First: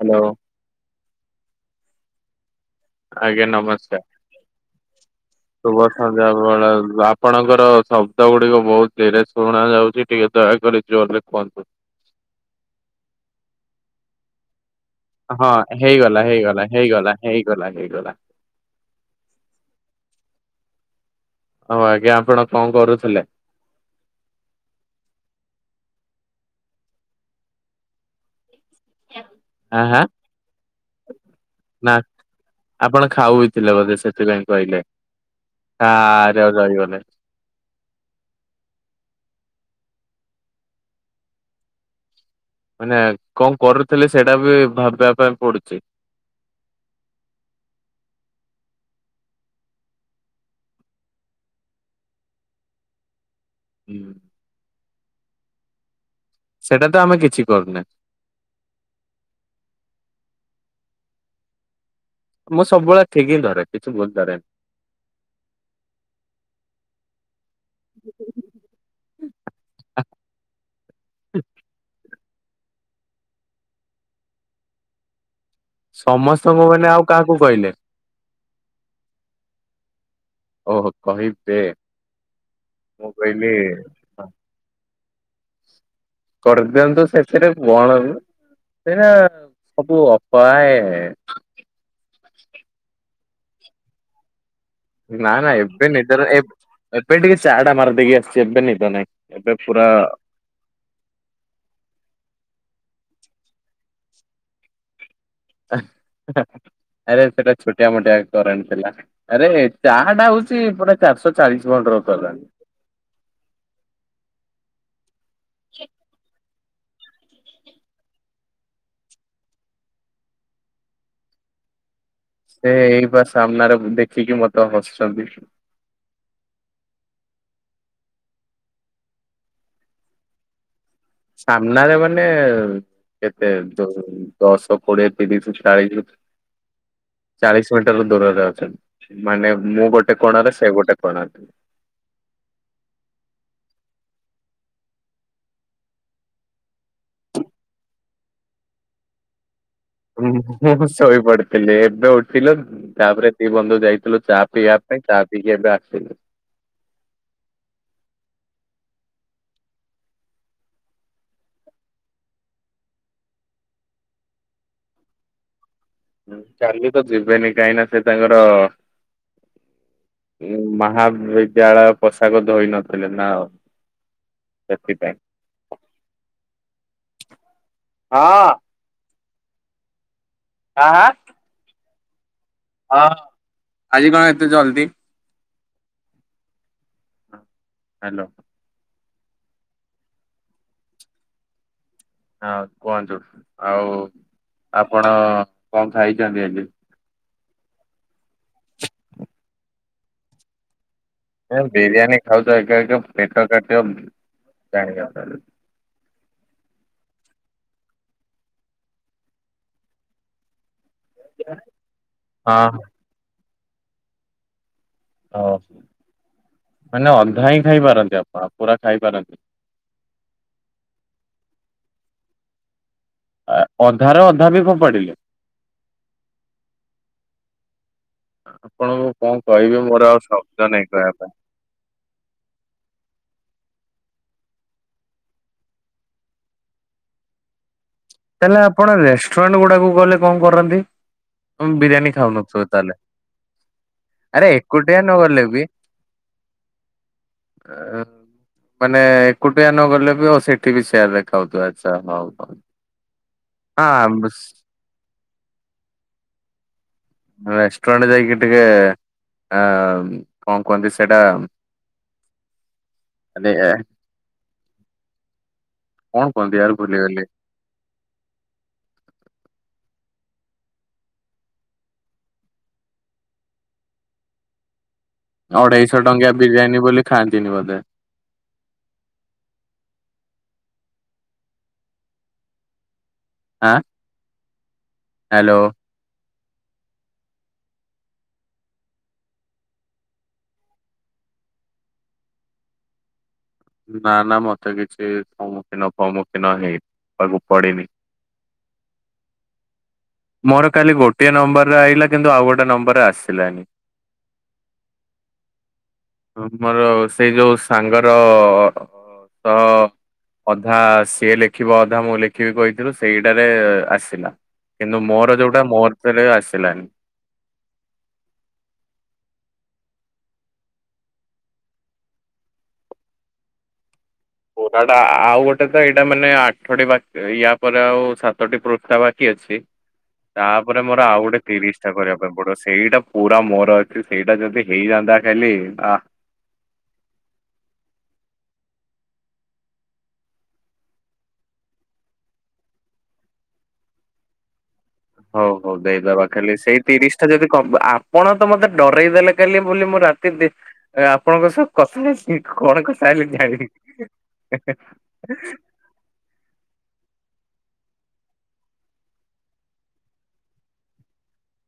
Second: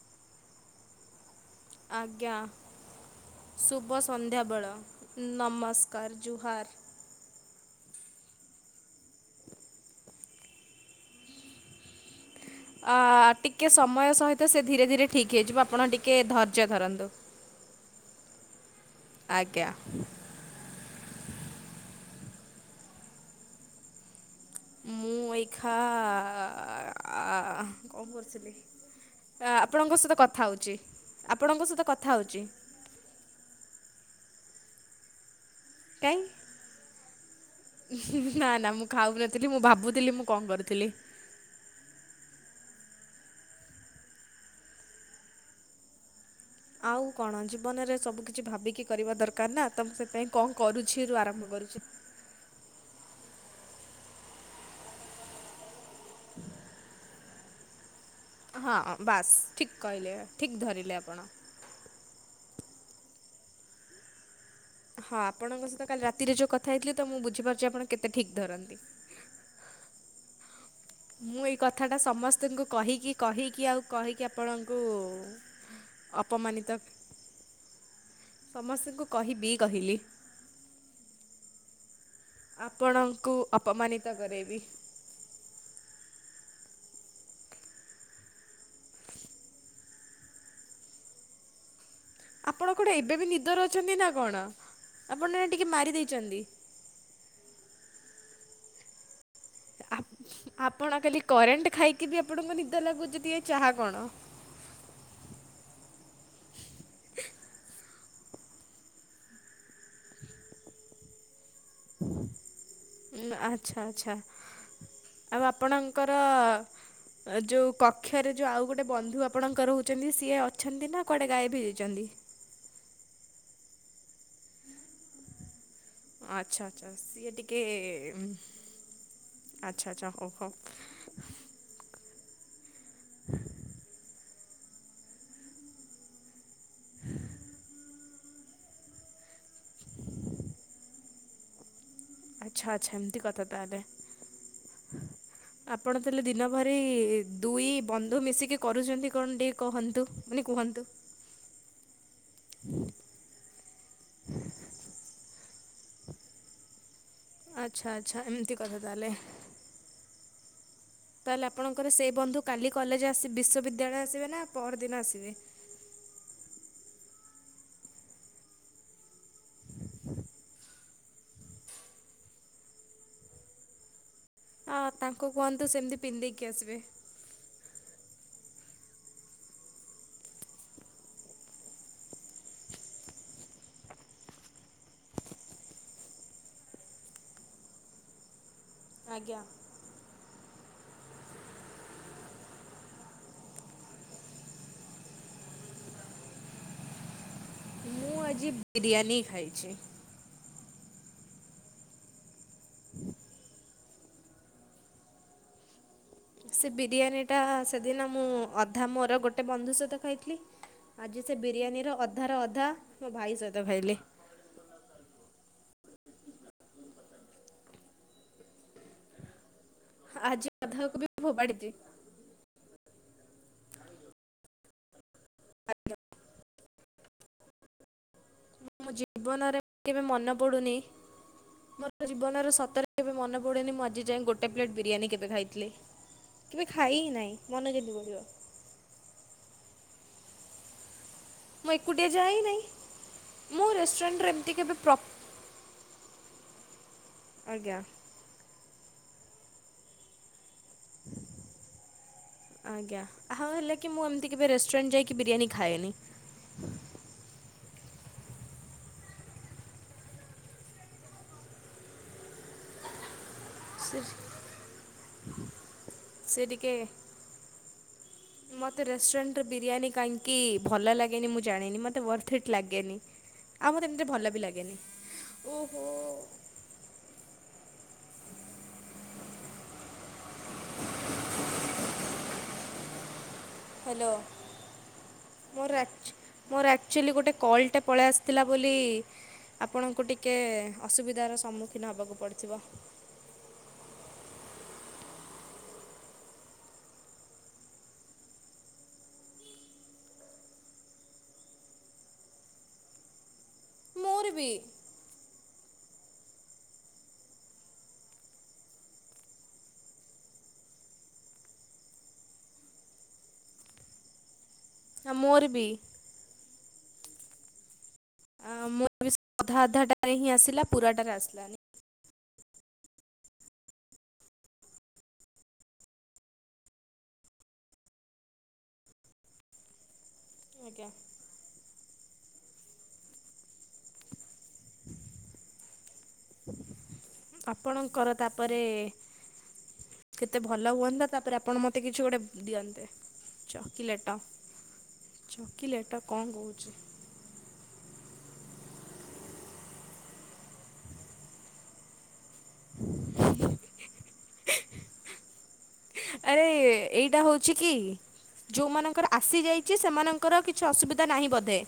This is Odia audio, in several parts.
ହ୍ୟାଲୋ। ଆଜ୍ଞା। ଆଜ୍ଞା ଶୁଭ ନମସ୍କାର। ସନ୍ଧ୍ୟାବେେଳ, ଶୁଭ ନମସ୍କାର, ସନ୍ଧ୍ୟା ବେଳ ଜୁହାର। ଆପଣଙ୍କର ଶବ୍ଦ ଗୁଡିକ ବହୁତ ଧୀରେ ଶୁଣା ଯାଉଛି ଟିକେ ଦୟାକରି ଜୋରରେ କୁହନ୍ତୁ। ଅ, ଟିକିଏ ସମୟ ସହିତ ସେ ଧୀରେ ଧୀରେ ଠିକ୍ ହଁ ହେଇଯିବ ଆପଣ ଟିକେ ହେଇଗଲା ହେଇଗଲା ଧୈର୍ଯ୍ୟ ଧରନ୍ତୁ। ହେଇଗଲା ହେଇଗଲା, ହେଇଗଲା। ଆଜ୍ଞା। ହଉ ଆଜ୍ଞା ଆପଣ କଣ କରୁଥିଲେ? ମୁଁ ଏଇଖା ଆ, କଣ କରୁଥିଲି? ଅ, ଆଁ ଆପଣଙ୍କ ହାଁ ସହିତ କଥା ହଉଛି, ଆପଣଙ୍କ ସହିତ ନା କଥା ହଉଚି। ଆପଣ ଖାଉଥିଲେ ବୋଧେ ସେଥିପାଇଁ କହିଲେ ଆ, ଆ, କାଇଁ ରେ ରହିଗଲେ। ନା ନା ମୁଁ ଖାଉନଥିଲି ମୁଁ ଭାବୁଥିଲି ମୁଁ କଣ କରୁଥିଲି। ମାନେ କଣ କରୁଥିଲେ ସେଇଟା ବି ଭାବିବା ପାଇଁ ପଡୁଛି? ଆଉ କଣ ଜୀବନରେ ସବୁ କିଛି ଭାବିକି କରିବା ଦରକାର ନା, ତ ମୁଁ ସେପାଇଁ କଣ କରୁଛି ରୁ ଆରମ୍ଭ କରୁଛି। ହୁଁ। ହଁ! ସେଇଟା ତ ଆମେ କିଛି କରୁନେ। ହଁ ବାସ୍ ଠିକ କହିଲେ, ଠିକ୍ ଧରିଲେ ଆପଣ। ମୁଁ ସବୁବେଳେ ଠିକ ହିଁ ଧରେ କିଛି ଭୁଲ୍ ଧରେନି। ହଁ ଆପଣଙ୍କ ସହିତ କାଲି ରାତିରେ ଯୋଉ କଥା ହେଇଥିଲି ତ ମୁଁ ବୁଝିପାରୁଚି ଆପଣ କେତେ ଠିକ୍ ଧରନ୍ତି। ମୁଁ ଏଇ କଥାଟା ସମସ୍ତଙ୍କୁ କହିକି କହିକି ଆଉ କହିକି ଆପଣଙ୍କୁ ଅପମାନିତ ସମସ୍ତଙ୍କୁ ମାନେ ଆଉ କାହାକୁ କହିଲେ? ସମସ୍ତଙ୍କୁ କହିବି କହିଲି। ଓହୋ କହିବେ। ମୁଁ ଆପଣଙ୍କୁ କହିଲି ଅପମାନିତ କରେଇବି। କରିଦିଅନ୍ତୁ ସେଥିରେ। [unintelligible] ଆପଣ କଣ ଏବେ ବି ନିଦରେ ଅଛନ୍ତି ନା କଣ? ଆପଣ ନା ଟିକେ ଏବେ ମାରି ନିଦରେ ଏ ଦେଇଚନ୍ତି? ଏବେ ଟିକେ ଚାହା ଟା ମାରିଦେଇକି ଆସିଚି ଏବେ ନିଦ ନାଇ। ଆପ୍ ଆପଣ କାଲି କରେଣ୍ଟ ଖାଇକି ବି ଆପଣଙ୍କୁ ନିଦ ଲାଗୁଚି ଯଦି ଏ ଚାହା କଣ। ଆରେ ସେଇଟା ଛୋଟିଆ ମୋଟିଆ କରେଣ୍ଟ ଥିଲା। ଆରେ ଚାହା ଟା ହଉଚି ପୁରା ଚାରିଶହ ଚାଳିଶ ଭୋଲ୍ଟ ର କରେଣ୍ଟ। ଆଚ୍ଛା ଆଚ୍ଛା। ଆଉ ଆପଣଙ୍କର ଯଉ କକ୍ଷରେ ଯଉ ଆଉ ଗୋଟେ ବନ୍ଧୁ ଆପଣଙ୍କର ରହୁଛନ୍ତି ସିଏ ଅଛନ୍ତି ନା କୁଆଡ଼େ ଗାୟବ ହୋଇଯାଇଛନ୍ତି? ସେ ଏଇ ବା ସାମ୍ନାରେ ଦେଖିକି ମତେ ହସୁଛନ୍ତି। ଆଚ୍ଛା ଆଚ୍ଛା। ସିଏ ଟିକେ ଆଚ୍ଛା ଆଚ୍ଛା ହଉ ହଉ। ସାମ୍ନାରେ ମାନେ କେତେ ଯୋଉ ଦଶ କୋଡିଏ ତିରିଶ ଚାଳିଶିି ଚାଳିଶିି ମିଟର ଦୂରରେ ଅଛନ୍ତି। ମାନେ ମୁଁ ଗୋଟେ କୋଣରେ ସେ ଗୋଟେ କୋଣ ରେ। ଆଚ୍ଛା ଆଚ୍ଛା ଏମିତି କଥା ତାହେଲେ। ଆପଣ ତାହେଲେ ଦିନ ଭରି ଦୁଇ ବନ୍ଧୁ ମିଶିକି କରୁଛନ୍ତି କଣ ଟିକେ କହନ୍ ମୁଁ ଶୋଇ ପଡେ। ହେଲେ ଏବେ ଉଠିଲୁ, ତାପରେ ଦି ବନ୍ଧୁ ଯାଇଥିଲୁ ଚା ପିଇବା ପାଇଁ ଚା ପିଇକି ଏବେ ଆସିଲୁ। ଆଚ୍ଛା ଆଚ୍ଛା ଏମିତି କଥା ତାହେଲେ। ତାହେଲେ ଆପଣଙ୍କର ସେଇ ବନ୍ଧୁ କାଲି କଲେଜ୍ ଆସି ବିଶ୍ୱବିଦ୍ୟାଳୟ ଆସିବେ ନା ପଅରଦିନ ଆସିବେ? କାଲି ତ ଯିବେନି, କାହିଁନା ସେ ତାଙ୍କର ମହାବିଦ୍ୟାଳୟ ପୋଷାକ ଧୋଇନଥିଲେ। [unintelligible] ହଁ ତାଙ୍କୁ କୁହନ୍ତୁ ସେମତି ପିନ୍ଧିଦେଇକି ଆସିବେ। ହଁ। [unintelligible] ହଁ। ଆଜି କଣ ଏତେ ଜଲଦି। ହାଲୋ। ଆଜ୍ଞା। ହଁ କୁହନ୍ତୁ। ଆଉ ଆପଣ କଣ ଖାଇଛନ୍ତି ଆଜି? ମୁଁ ଆଜି ବିରିୟାନୀ ଖାଇଚି। ତମେ ବିରିୟାନୀ ଖାଉଚ ଏକା ଏକା ପେଟ କାଟିବ। [unintelligible] ସେ ବିରିୟାନୀଟା ସେଦିନ ମୁଁ ଅଧା ମୋର ଗୋଟେ ବନ୍ଧୁ ସହିତ ଖାଇଥିଲି। ଆଜି ସେ ବିରିୟାନୀର ଅଧାର ଅଧା ହଁ ମୋ ଭାଇ ସହିତ ଖାଇଲି। ଓ, ମାନେ ଅଧା ହିଁ ଖାଇପାରନ୍ତି ଆପଣ ପୁରା ଖାଇପାରନ୍ତିନି। ଆଜି ଅଧାକୁ ବି ଫୋପାଡ଼ିଚି। ଆ ଅଧାର ଅଧା ବି ଫୋପାଡିଲେ। ଆଜ୍ଞା। ମୁଁ ମୋ ଆପଣଙ୍କୁ କଣ ଜୀବନରେ କହିବି ମୋର କେବେ ଆଉ ମନେ ଶବ୍ଦ ପଡୁନି ନାହିଁ କହିବା ପାଇଁ। ମୋ ଜୀବନର ସତରେ କେବେ ମନ ପଡ଼େନି ମୁଁ ଆଜି ଯାଇଁ ଗୋଟେ ପ୍ଲେଟ୍ ବିରିୟାନୀ କେବେ ଖାଇଥିଲି। କେବେ ଖାଇ ହିଁ ନାହିଁ, ମନେ କେମତି ପଡ଼ିବ। ତାହେଲେ ଆପଣ ରେଷ୍ଟୁରାଣ୍ଟ ଗୁଡାକୁ ଗଲେ କଣ କରନ୍ତି? ମୁଁ ଏକୁଟିଆ ବିରିୟାନୀ ଯାଏ ହିଁ ନାହିଁ। ଖାଉନଥୁଅ ତାହେଲେ, ମୁଁ ରେଷ୍ଟୁରାଣ୍ଟରେ ଏମିତି ଆରେ କେବେ ପ୍ର ଏକୁଟିଆ ନ ଗଲେ ବି ଆଜ୍ଞା। [unintelligible] ମାନେ ଏକୁଟିଆ ନ ଗଲେ ବି ଓ ସେ ଠି ବି ସେୟା ଦେଖାହଉ ଥିବା ଆଚ୍ଛା ହଉ ହଉ। ଆଜ୍ଞା ଆଉ ହେଲା କି ମୁଁ ହଁ ଏମିତି କେବେ ରେଷ୍ଟୁରାଣ୍ଟ ଯାଇକି ବିରିୟାନୀ ଖାଏନି। ରେଷ୍ଟୁରାଣ୍ଟ ଯାଇକି ଟିକେ ଅ କଣ କୁହନ୍ତି ସେଇଟା ଆନେ ସେ କୁହନ୍ତି ଟିକେ ୟାର ଭୁଲିଗଲି। ମତେ ରେଷ୍ଟୁରାଣ୍ଟରେ ବିରିୟାନୀ କାଇଁକି ଭଲ ଲାଗେନି ମୁଁ ଜାଣିନି ମତେ ୱର୍ଥ ଇଟ୍ ଲାଗେନି। ଆଉ ମତେ ଏମତିରେ ଭଲ ବି ଲାଗେନି। ଓହୋ। ଅଢେଇଶ ଟଙ୍କିଆ ବିରିୟାନୀ ବୋଲି ଖାଆନ୍ତିନି ବୋଧେ। ଆଁ ହାଲୋ ହ୍ୟାଲୋ। ମୋ ରା ମୋର ଆକ୍ଚୁଆଲି ଗୋଟେ କଲ୍ ଟେ ପଳେଇ ଆସିଥିଲା ବୋଲି ଆପଣଙ୍କୁ ଟିକେ ଅସୁବିଧାର ସମ୍ମୁଖୀନ ହବାକୁ ପଡିଥିବ। ନା ନା ମତେ କିଛି ସମ୍ମୁଖୀନ ଫମ୍ମୁଖୀନ ହେଇନି [unintelligible] କୁ ପଡିନି। ମୋର କାଲି ଗୋଟିଏ ନମ୍ବରେ ଆଇିଲା କିନ୍ତୁ ଆଉ ଗୋଟେ ନମ୍ବରେ ଆସିଲାନି। ମୋର ବି। ତୁମର ସେ ଯୋଉ ସାଙ୍ଗର କ ତ ଅଧା ସିଏ ଲେଖିବ ଅଧା ମୁଁ ଲେଖିବି କହିଥିଲୁ ସେଇଟାରେ ଆସିଲା। କିନ୍ତୁ ମୋର ଯୋଉଟା ମୋର ତିରେ ଆସିଲାନି। ଆ ମୋ ବି ସେ ଅଧା ଅଧାଟାରେ ହିଁ ଆସିଲା ପୁରାଟାରେ ଆସିଲାନି। ପୁରା ଟା ଆଉ ଗୋଟେ ତ ଏଇଟା ମାନେ ଆଠଟି ବା ୟା ପରେ ଆଉ ସାତଟି ପୃଷ୍ଠା ବାକି ଅଛି। ତାପରେ ଆଜ୍ଞା ମୋର ଆଉ ଗୁଟେ ତିରିଶ୍ ଛା କରିବା ପାଇଁ ପଡିବ ସେଇଟା ପୁରା ମୋର ଅଛି ସେଇଟା ଯଦି ହେଇଯାନ୍ତା ଖାଲି ଆ ଆପଣଙ୍କର ତାପରେ କେତେ ଭଲ ହୁଅନ୍ତା ତାପରେ ଆପଣ ମତେ କିଛି ଗୋଟେ ଦିଅନ୍ତେ। ଚକିଲେଟ। ହଉ ହଉ ଚକିଲେଟ କଣ ଦେଇଦବା କାଲି କହୁଛି ସେଇ ତିରିଶ୍ ଆ ଯଦି କ ଆପଣ ତ ମତେ ଡରେଇ ଦେଲେ କାଲି ବୋଲି ମୋ ରାତି ଦି ଆପଣଙ୍କ ସହ କଥା ହେଇସି କଣ କଥା ହେଲି ଜାଣିନି। ଆରେ ଏଇଟା ହଉଛି କି ଯୋଉମାନଙ୍କର ଆସିଯାଇଚି ସେମାନଙ୍କର କିଛି ଅସୁବିଧା ନାହିଁ ବୋଧେ।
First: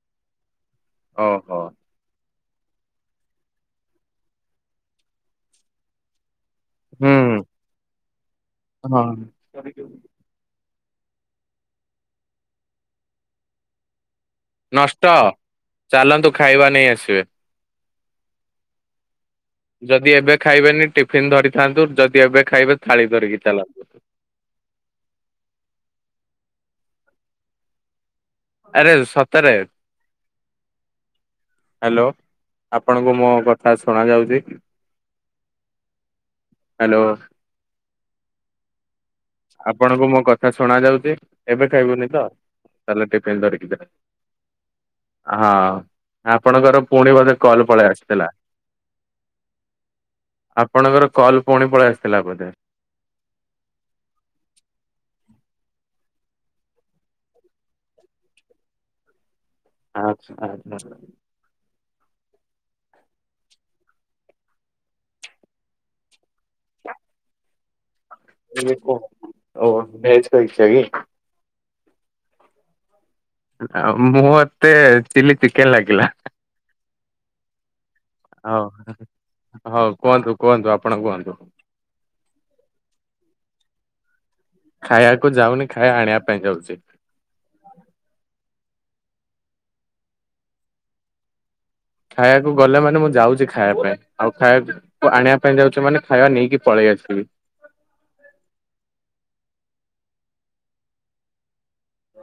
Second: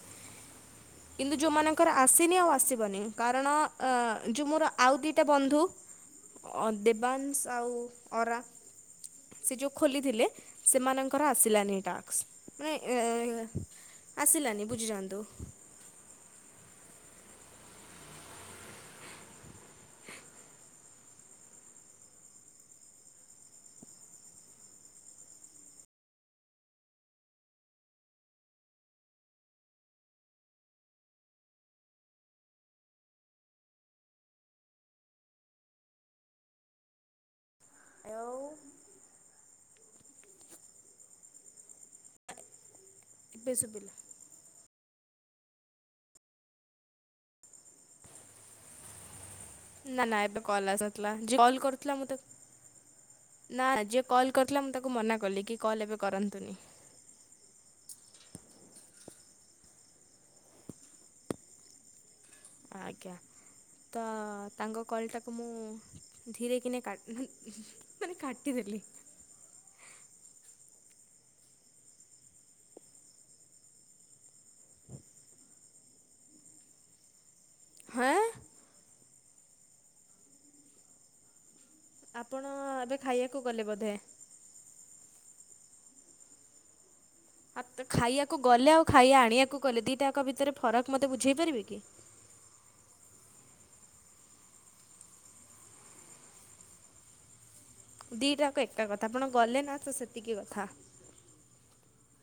କିନ୍ତୁ ଓହୋ। ଯୋଉମାନ ଙ୍କର ଆସିନି ଆଉ ଆସିବନି କାରଣ ଅ ଯୋଉ ମୋର ଆଉ ଦିଟା ବନ୍ଧୁ ଅ ଦେବାଂଶ ହୁଁ ଆଉ ଅରା ହଁ ସେ ଯୋଉ ଖୋଲିଥିଲେ ସେମାନଙ୍କର ଆସିଲାନି ଏଇ ଟାକ୍ସ ମାନେ [unintelligible] ଆସିଲାନି। ନଷ୍ଟ ବୁଝିଯାଆନ୍ତୁ ଚାଲନ୍ତୁ ଖାଇବା ନେଇ ଆସିବେ। ଯଦି ଏବେ ଖାଇବେନି ଟିଫିିନ୍ ଧରିଥାନ୍ତୁ ଯଦି ଏବେ ଖାଇବେ ଥାଳି ଧରିକି ଚାଲନ୍ତୁ। ଆରେ ସତରେ। ହାଲୋ ଆପଣଙ୍କୁ ମୋ କଥା ଶୁଣା ଯାଉଛି? ହାଲୋ। ଏଆଉ। ଆପଣଙ୍କୁ ମୋ କଥା ଶୁଣା ଯାଉଛି ଏବେ ଖାଇବୁନି ତ ତାହେଲେ ଟିଫିନ ଏବେ ଧରିକି ଦେ। ଶୁଭିଲା। ହଁ ଆପଣଙ୍କର ପୁଣି ବୋଧେ କଲ୍ ପଳେଇ ଆସିଥିଲା। ନା ନା ଏବେ କଲ ଆସି ଆପଣଙ୍କର ନଥିଲା ଯେ କଲ୍ ପୁଣି ପଳେଇ କରୁଥିଲା ମୁଁ ଆସିଥିଲା ତାକୁ ବୋଧେ। ନା ଯିଏ କଲ୍ କରିଥିଲା ମୁଁ ତାକୁ ମନା କଲି କି କଲ୍ ଏବେ କରନ୍ତୁନି। ଆଛା ଆଚ୍ଛା। ଆଜ୍ଞା। ତ ତାଙ୍କ କଲ୍ ଟାକୁ ମୁଁ ଧୀରେକିନି କାଟିଲି [unintelligible] ଓ ବଜ ପରୀକ୍ଷାାଗ [unintelligible] ମୁଁ ମତେ ଚିଲି ଚିକେନ ଲାଗିଲା। ହଁ। ହଉ ହଉ କୁହନ୍ତୁ କୁହନ୍ତୁ ଆପଣ କୁହନ୍ତୁ। ଆପଣ ଏବେ ଖାଇଆକୁ ଗଲେ ବୋଧେ। ଖାଇଆକୁ ଯାଉନି ଖାଇଆ ଆଣିବା ପାଇଁ ଯାଉଛି। ଆଉ ତ ଖାଇଆକୁ ଗଲେ ଆଉ ଖାଇଆ ଆଣିଆକୁ ଗଲେ ଦିଇଟାକ ଭିତରେ ଫରକ ମୋତେ ବୁଝେଇ ପାରିବେ କି? ଖାଇଆକୁ ଗଲେ ମାନେ ମୁଁ ଯାଉଛି ଖାଇଆ ପାଇଁ ଆଉ ଖାଇଆ ଆଣିବା ପାଇଁ ଯାଉଛୁ ମାନେ ଖାଇବା ନେଇକି ପଳେଇ ଆସିବି। ଦିଟାକ ଏକା କଥା ଆପଣ ଗଲେ ନା ତ ସେତିକି କଥା।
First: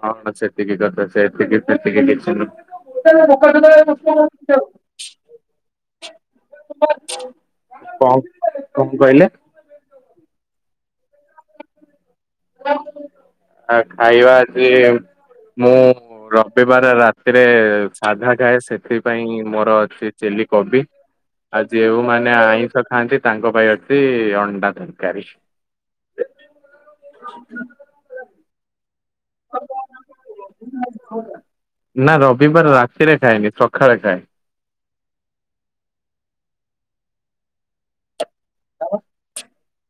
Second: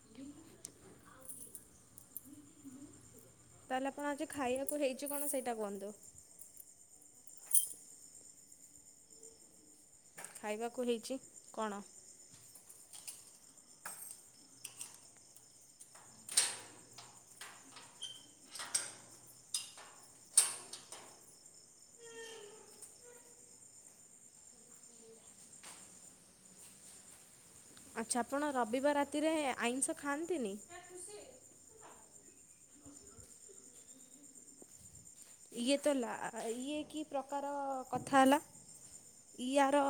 ହଁ ସେତିକି କଥା ସେତିକି ସେତିକି କିଛି ନୁ ତାହେଲେ ଆପଣ ଆଜି ଖାଇବାକୁ ହେଇଛି କଣ ସେଇଟା କୁହନ୍ତୁ? [unintelligible] [unintelligible] କଣ କଣ କହିଲେ? ଖାଇବାକୁ ହେଇଛି କଣ? ଆ ଖାଇବା ଆଜି ମୁଁ ରବିବାର ରାତିରେ ସାଧା ଖାଏ ସେଥିପାଇଁ ମୋର ଅଛି ଚିଲି କୋବି। ଆଉ ଯେଉଁମାନେ ଆଇଁଷ ଖାଆନ୍ତି ତାଙ୍କ ପାଇଁ ଅଛି ଅଣ୍ଡା ତରକାରୀ। [inaudible] ଆଚ୍ଛା ଆପଣ ରବିବାର ରାତିରେ ଆଇଁଷ ଖାଆନ୍ତିନି? ନା ରବିବାର ରାତିରେ ଖାଏନି ସକାଳେ ଖାଏ। ଇଏ ତ ଇଏ କି ପ୍ରକାର କଥା ହେଲା। ଇୟାର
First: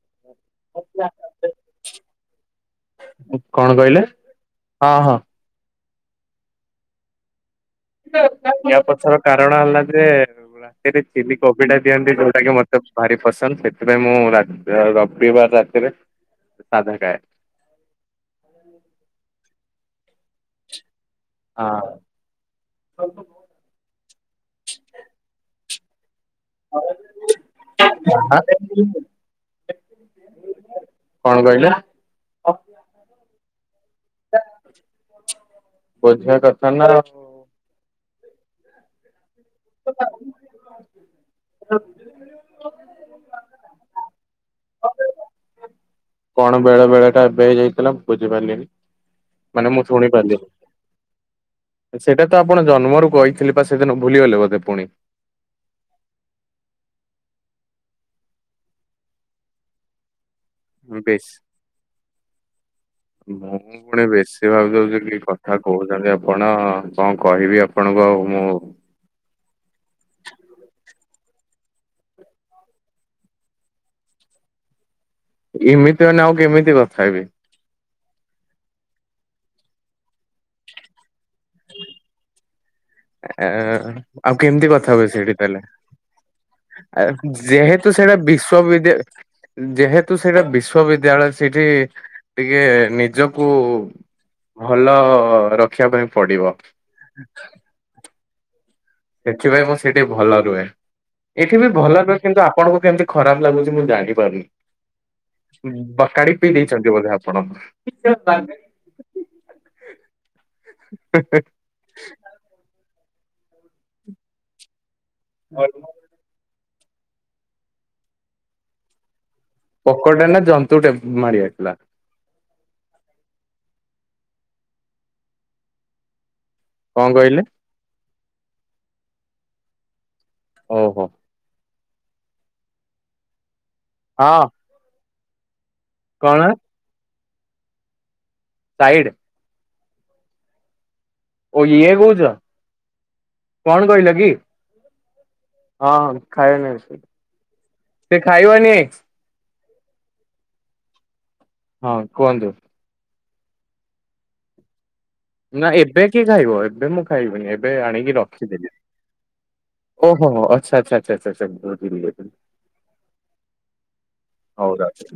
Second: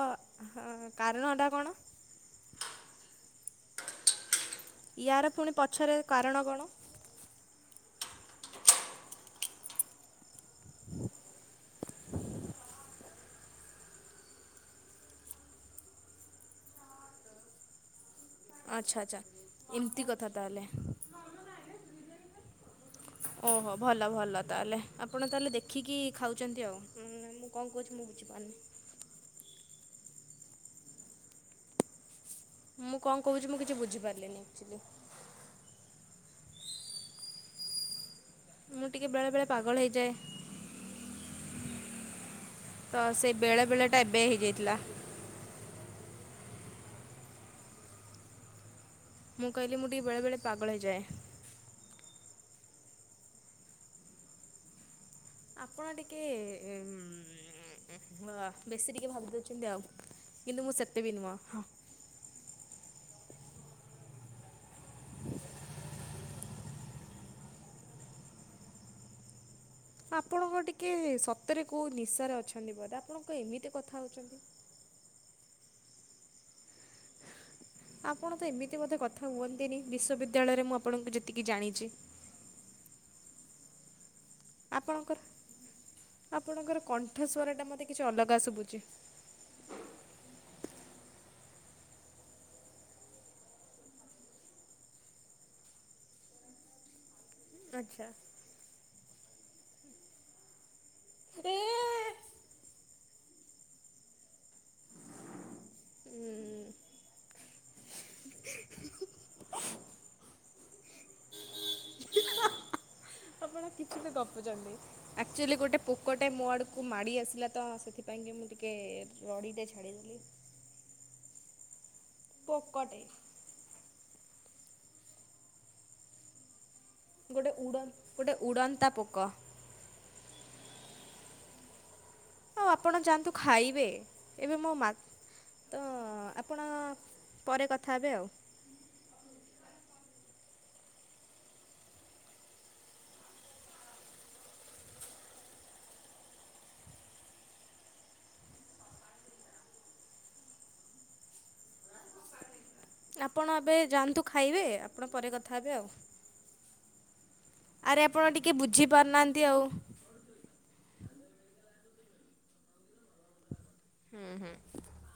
କାରଣଟା କଣ? କଣ କହିଲେ? ହଁ ହଁ। ୟାର ପୁଣି ପଛରେ କାରଣ କଣ? ୟା ପଛର କାରଣ ହେଲା ଯେ ରାତିରେ ଚିଲି କୋବିଟା ଦିଅନ୍ତି ଯୋଉଟାକି ମୋତେ ଭାରି ପସନ୍ଦ ସେଥିପାଇଁ ମୁଁ ରବିବାର ରାତିରେ ସାଧା ଖାଏ। ଆଛା ଆଛା ଏମିତି କଥା ତାହେଲେ। ହଁ। ଓହୋ ଭଲ ଭଲ ତାହେଲେ ଆପଣ ତାହେଲେ ଦେଖିକି ଖାଉଛନ୍ତି ଆଉ ମୁଁ କଣ କହୁଛି ମୁଁ ବୁଝିପାରୁନି କଣ କହିଲ? ମୁଁ କଣ କହୁଛି ମୁଁ କିଛି ବୁଝିପାରିଲିନି ଆକ୍ଚୁଲି ବୁଝିବା କଥା ନା ମୁଁ ଟିକେ ବେଳେ ବେଳେ ପାଗଳ ହେଇଯାଏ ତ ସେଇ ବେଳେ ବେଳେ ଟା ଏବେ ହେଇଯାଇଥିଲା କଣ ବେଳେ ବେଳେ ଟା ଏବେ ହେଇ ଯାଇଥିଲା ବୁଝିପାରିଲିନି ମୁଁ ମାନେ କହିଲି ମୁଁ ଟିକେ ଶୁଣି ବେଳେବେଳେ ପାରିଲିନି ପାଗଳ ହୋଇଯାଏ। ସେଇଟା ତ ଆପଣ ଜନ୍ମରୁ କହିଥିଲେ ବା ସେଦିନ ଭୁଲିଗଲେ ବୋଧେ ପୁଣି ଆପଣ ଟିକେ ବେଶୀ ଟିକେ ଭାବିଦଉଛନ୍ତି ଆଉ କିନ୍ତୁ ମୁଁ ସେତେ ବିି ବେଶ ନୁହଁ। [unintelligible] ମୁଁ ପୁଣି ବେଶୀ ଭାବି ଦଉଛି କି କଥା କହୁଛନ୍ତି ଆପଣ କଣ କହିବି ଆପଣଙ୍କୁ ଆଉ ମୁଁ ଆପଣଙ୍କ ଟିକେ ସତରେ କେଉଁ ନିଶାରେ ଅଛନ୍ତି ବଧେ ଆପଣଙ୍କ ଏମିତି କଥା ହେଉଛନ୍ତି ଏମିତି ମାନେ ଆଉ କେମିତି କଥା ହେବି ଆପଣ ତ ଏମିତି ମଧ୍ୟ କଥା ହୁଅନ୍ତିନି ବିଶ୍ୱବିଦ୍ୟାଳୟରେ ମୁଁ ଆପଣଙ୍କୁ ଯେତିକି ଜାଣିଛି। ଆ ଆଉ କେମିତି କଥା ହୁଏ ଆପଣଙ୍କର ସେଇଠି ତାହେଲେ ଆପଣଙ୍କର ଆ କଣ୍ଠସ୍ୱରଟା ମୋତେ ଯେହେତୁ କିଛି ସେଇଟା ଅଲଗା ଶୁଭୁଛି। ବିଶ୍ଵଵିଦ୍ୟାଳୟ ଯେହେତୁ ସେଇଟା ବିଶ୍ଵବିଦ୍ୟାଳୟ ସେଇଠି ଟିକେ ନିଜକୁ ଭଲ ରଖିବା ପାଇଁ ପଡିବ। ଆଚ୍ଛା ସେଥିପାଇଁ ମୁଁ ସେଠି ଭଲ ରୁହେ ଏ ଏଠି ବି ଭଲ ରୁହେ। କିନ୍ତୁ ଆପଣଙ୍କୁ କେମିତି ଖରାପ ଲାଗୁଛି ମୁଁ ଜାଣିପାରୁନି। ବକାଡି ପିଇ ଦେଇଛନ୍ତି ବୋଧେ ଆପଣ। ହ ଆପଣ କିଛି ବି ଗପୁଛନ୍ତି ଆଚୁଆଲି ଗୋଟେ ପ ପୋକଟେ ମୋ ଆଡ଼କୁ ମାଡ଼ି ଆସିଲା ତ ସେଥିପାଇଁକି ମୁଁ ଟିକେ ରଡ଼ିଦଛି ପୋକଟେ ନା ଜନ୍ତୁ ଟେ ମାରି ଆସିଥିଲା। ପୋକଟେ କଣ କହିଲେ ଗୋଟେ ଉଡ଼ ଗୋଟେ ଉଡ଼ନ୍ତା ପୋକ। ଓହୋ ଆଉ ଆପଣ ଯାଆନ୍ତୁ ଖାଇବେ ହଁ ଏବେ ମୋ ମା ତ କଣ ଆପଣ ପରେ କଥା ହେବେ ଆଉ ସାଇଡ଼୍ ଓ ଇଏ କହୁଛ କଣ କହିଲ କି? ହଁ ହଁ ଖାଇବନି ସେ ଖାଇବନି ହଁ କୁହନ୍ତୁ ଆପଣ ଏବେ ଯାଆନ୍ତୁ ଖାଇବେ। ଆପଣ ପରେ କଥା ନା ହେବେ ଆଉ ଏବେ କି ଖାଇବ ଏବେ ମୁଁ ଖାଇବିନି ଏବେ ଆରେ ଆଣିକି ଆପଣ ଟିକେ ରଖିଦେଲି। ବୁଝି ପାରୁନାହାନ୍ତି ଆଉ। ଓହୋ ହୋ ଆଚ୍ଛା ଆଚ୍ଛା ଆଚ୍ଛା। ହୁଁ ହୁଁ ହଉ ରଖ।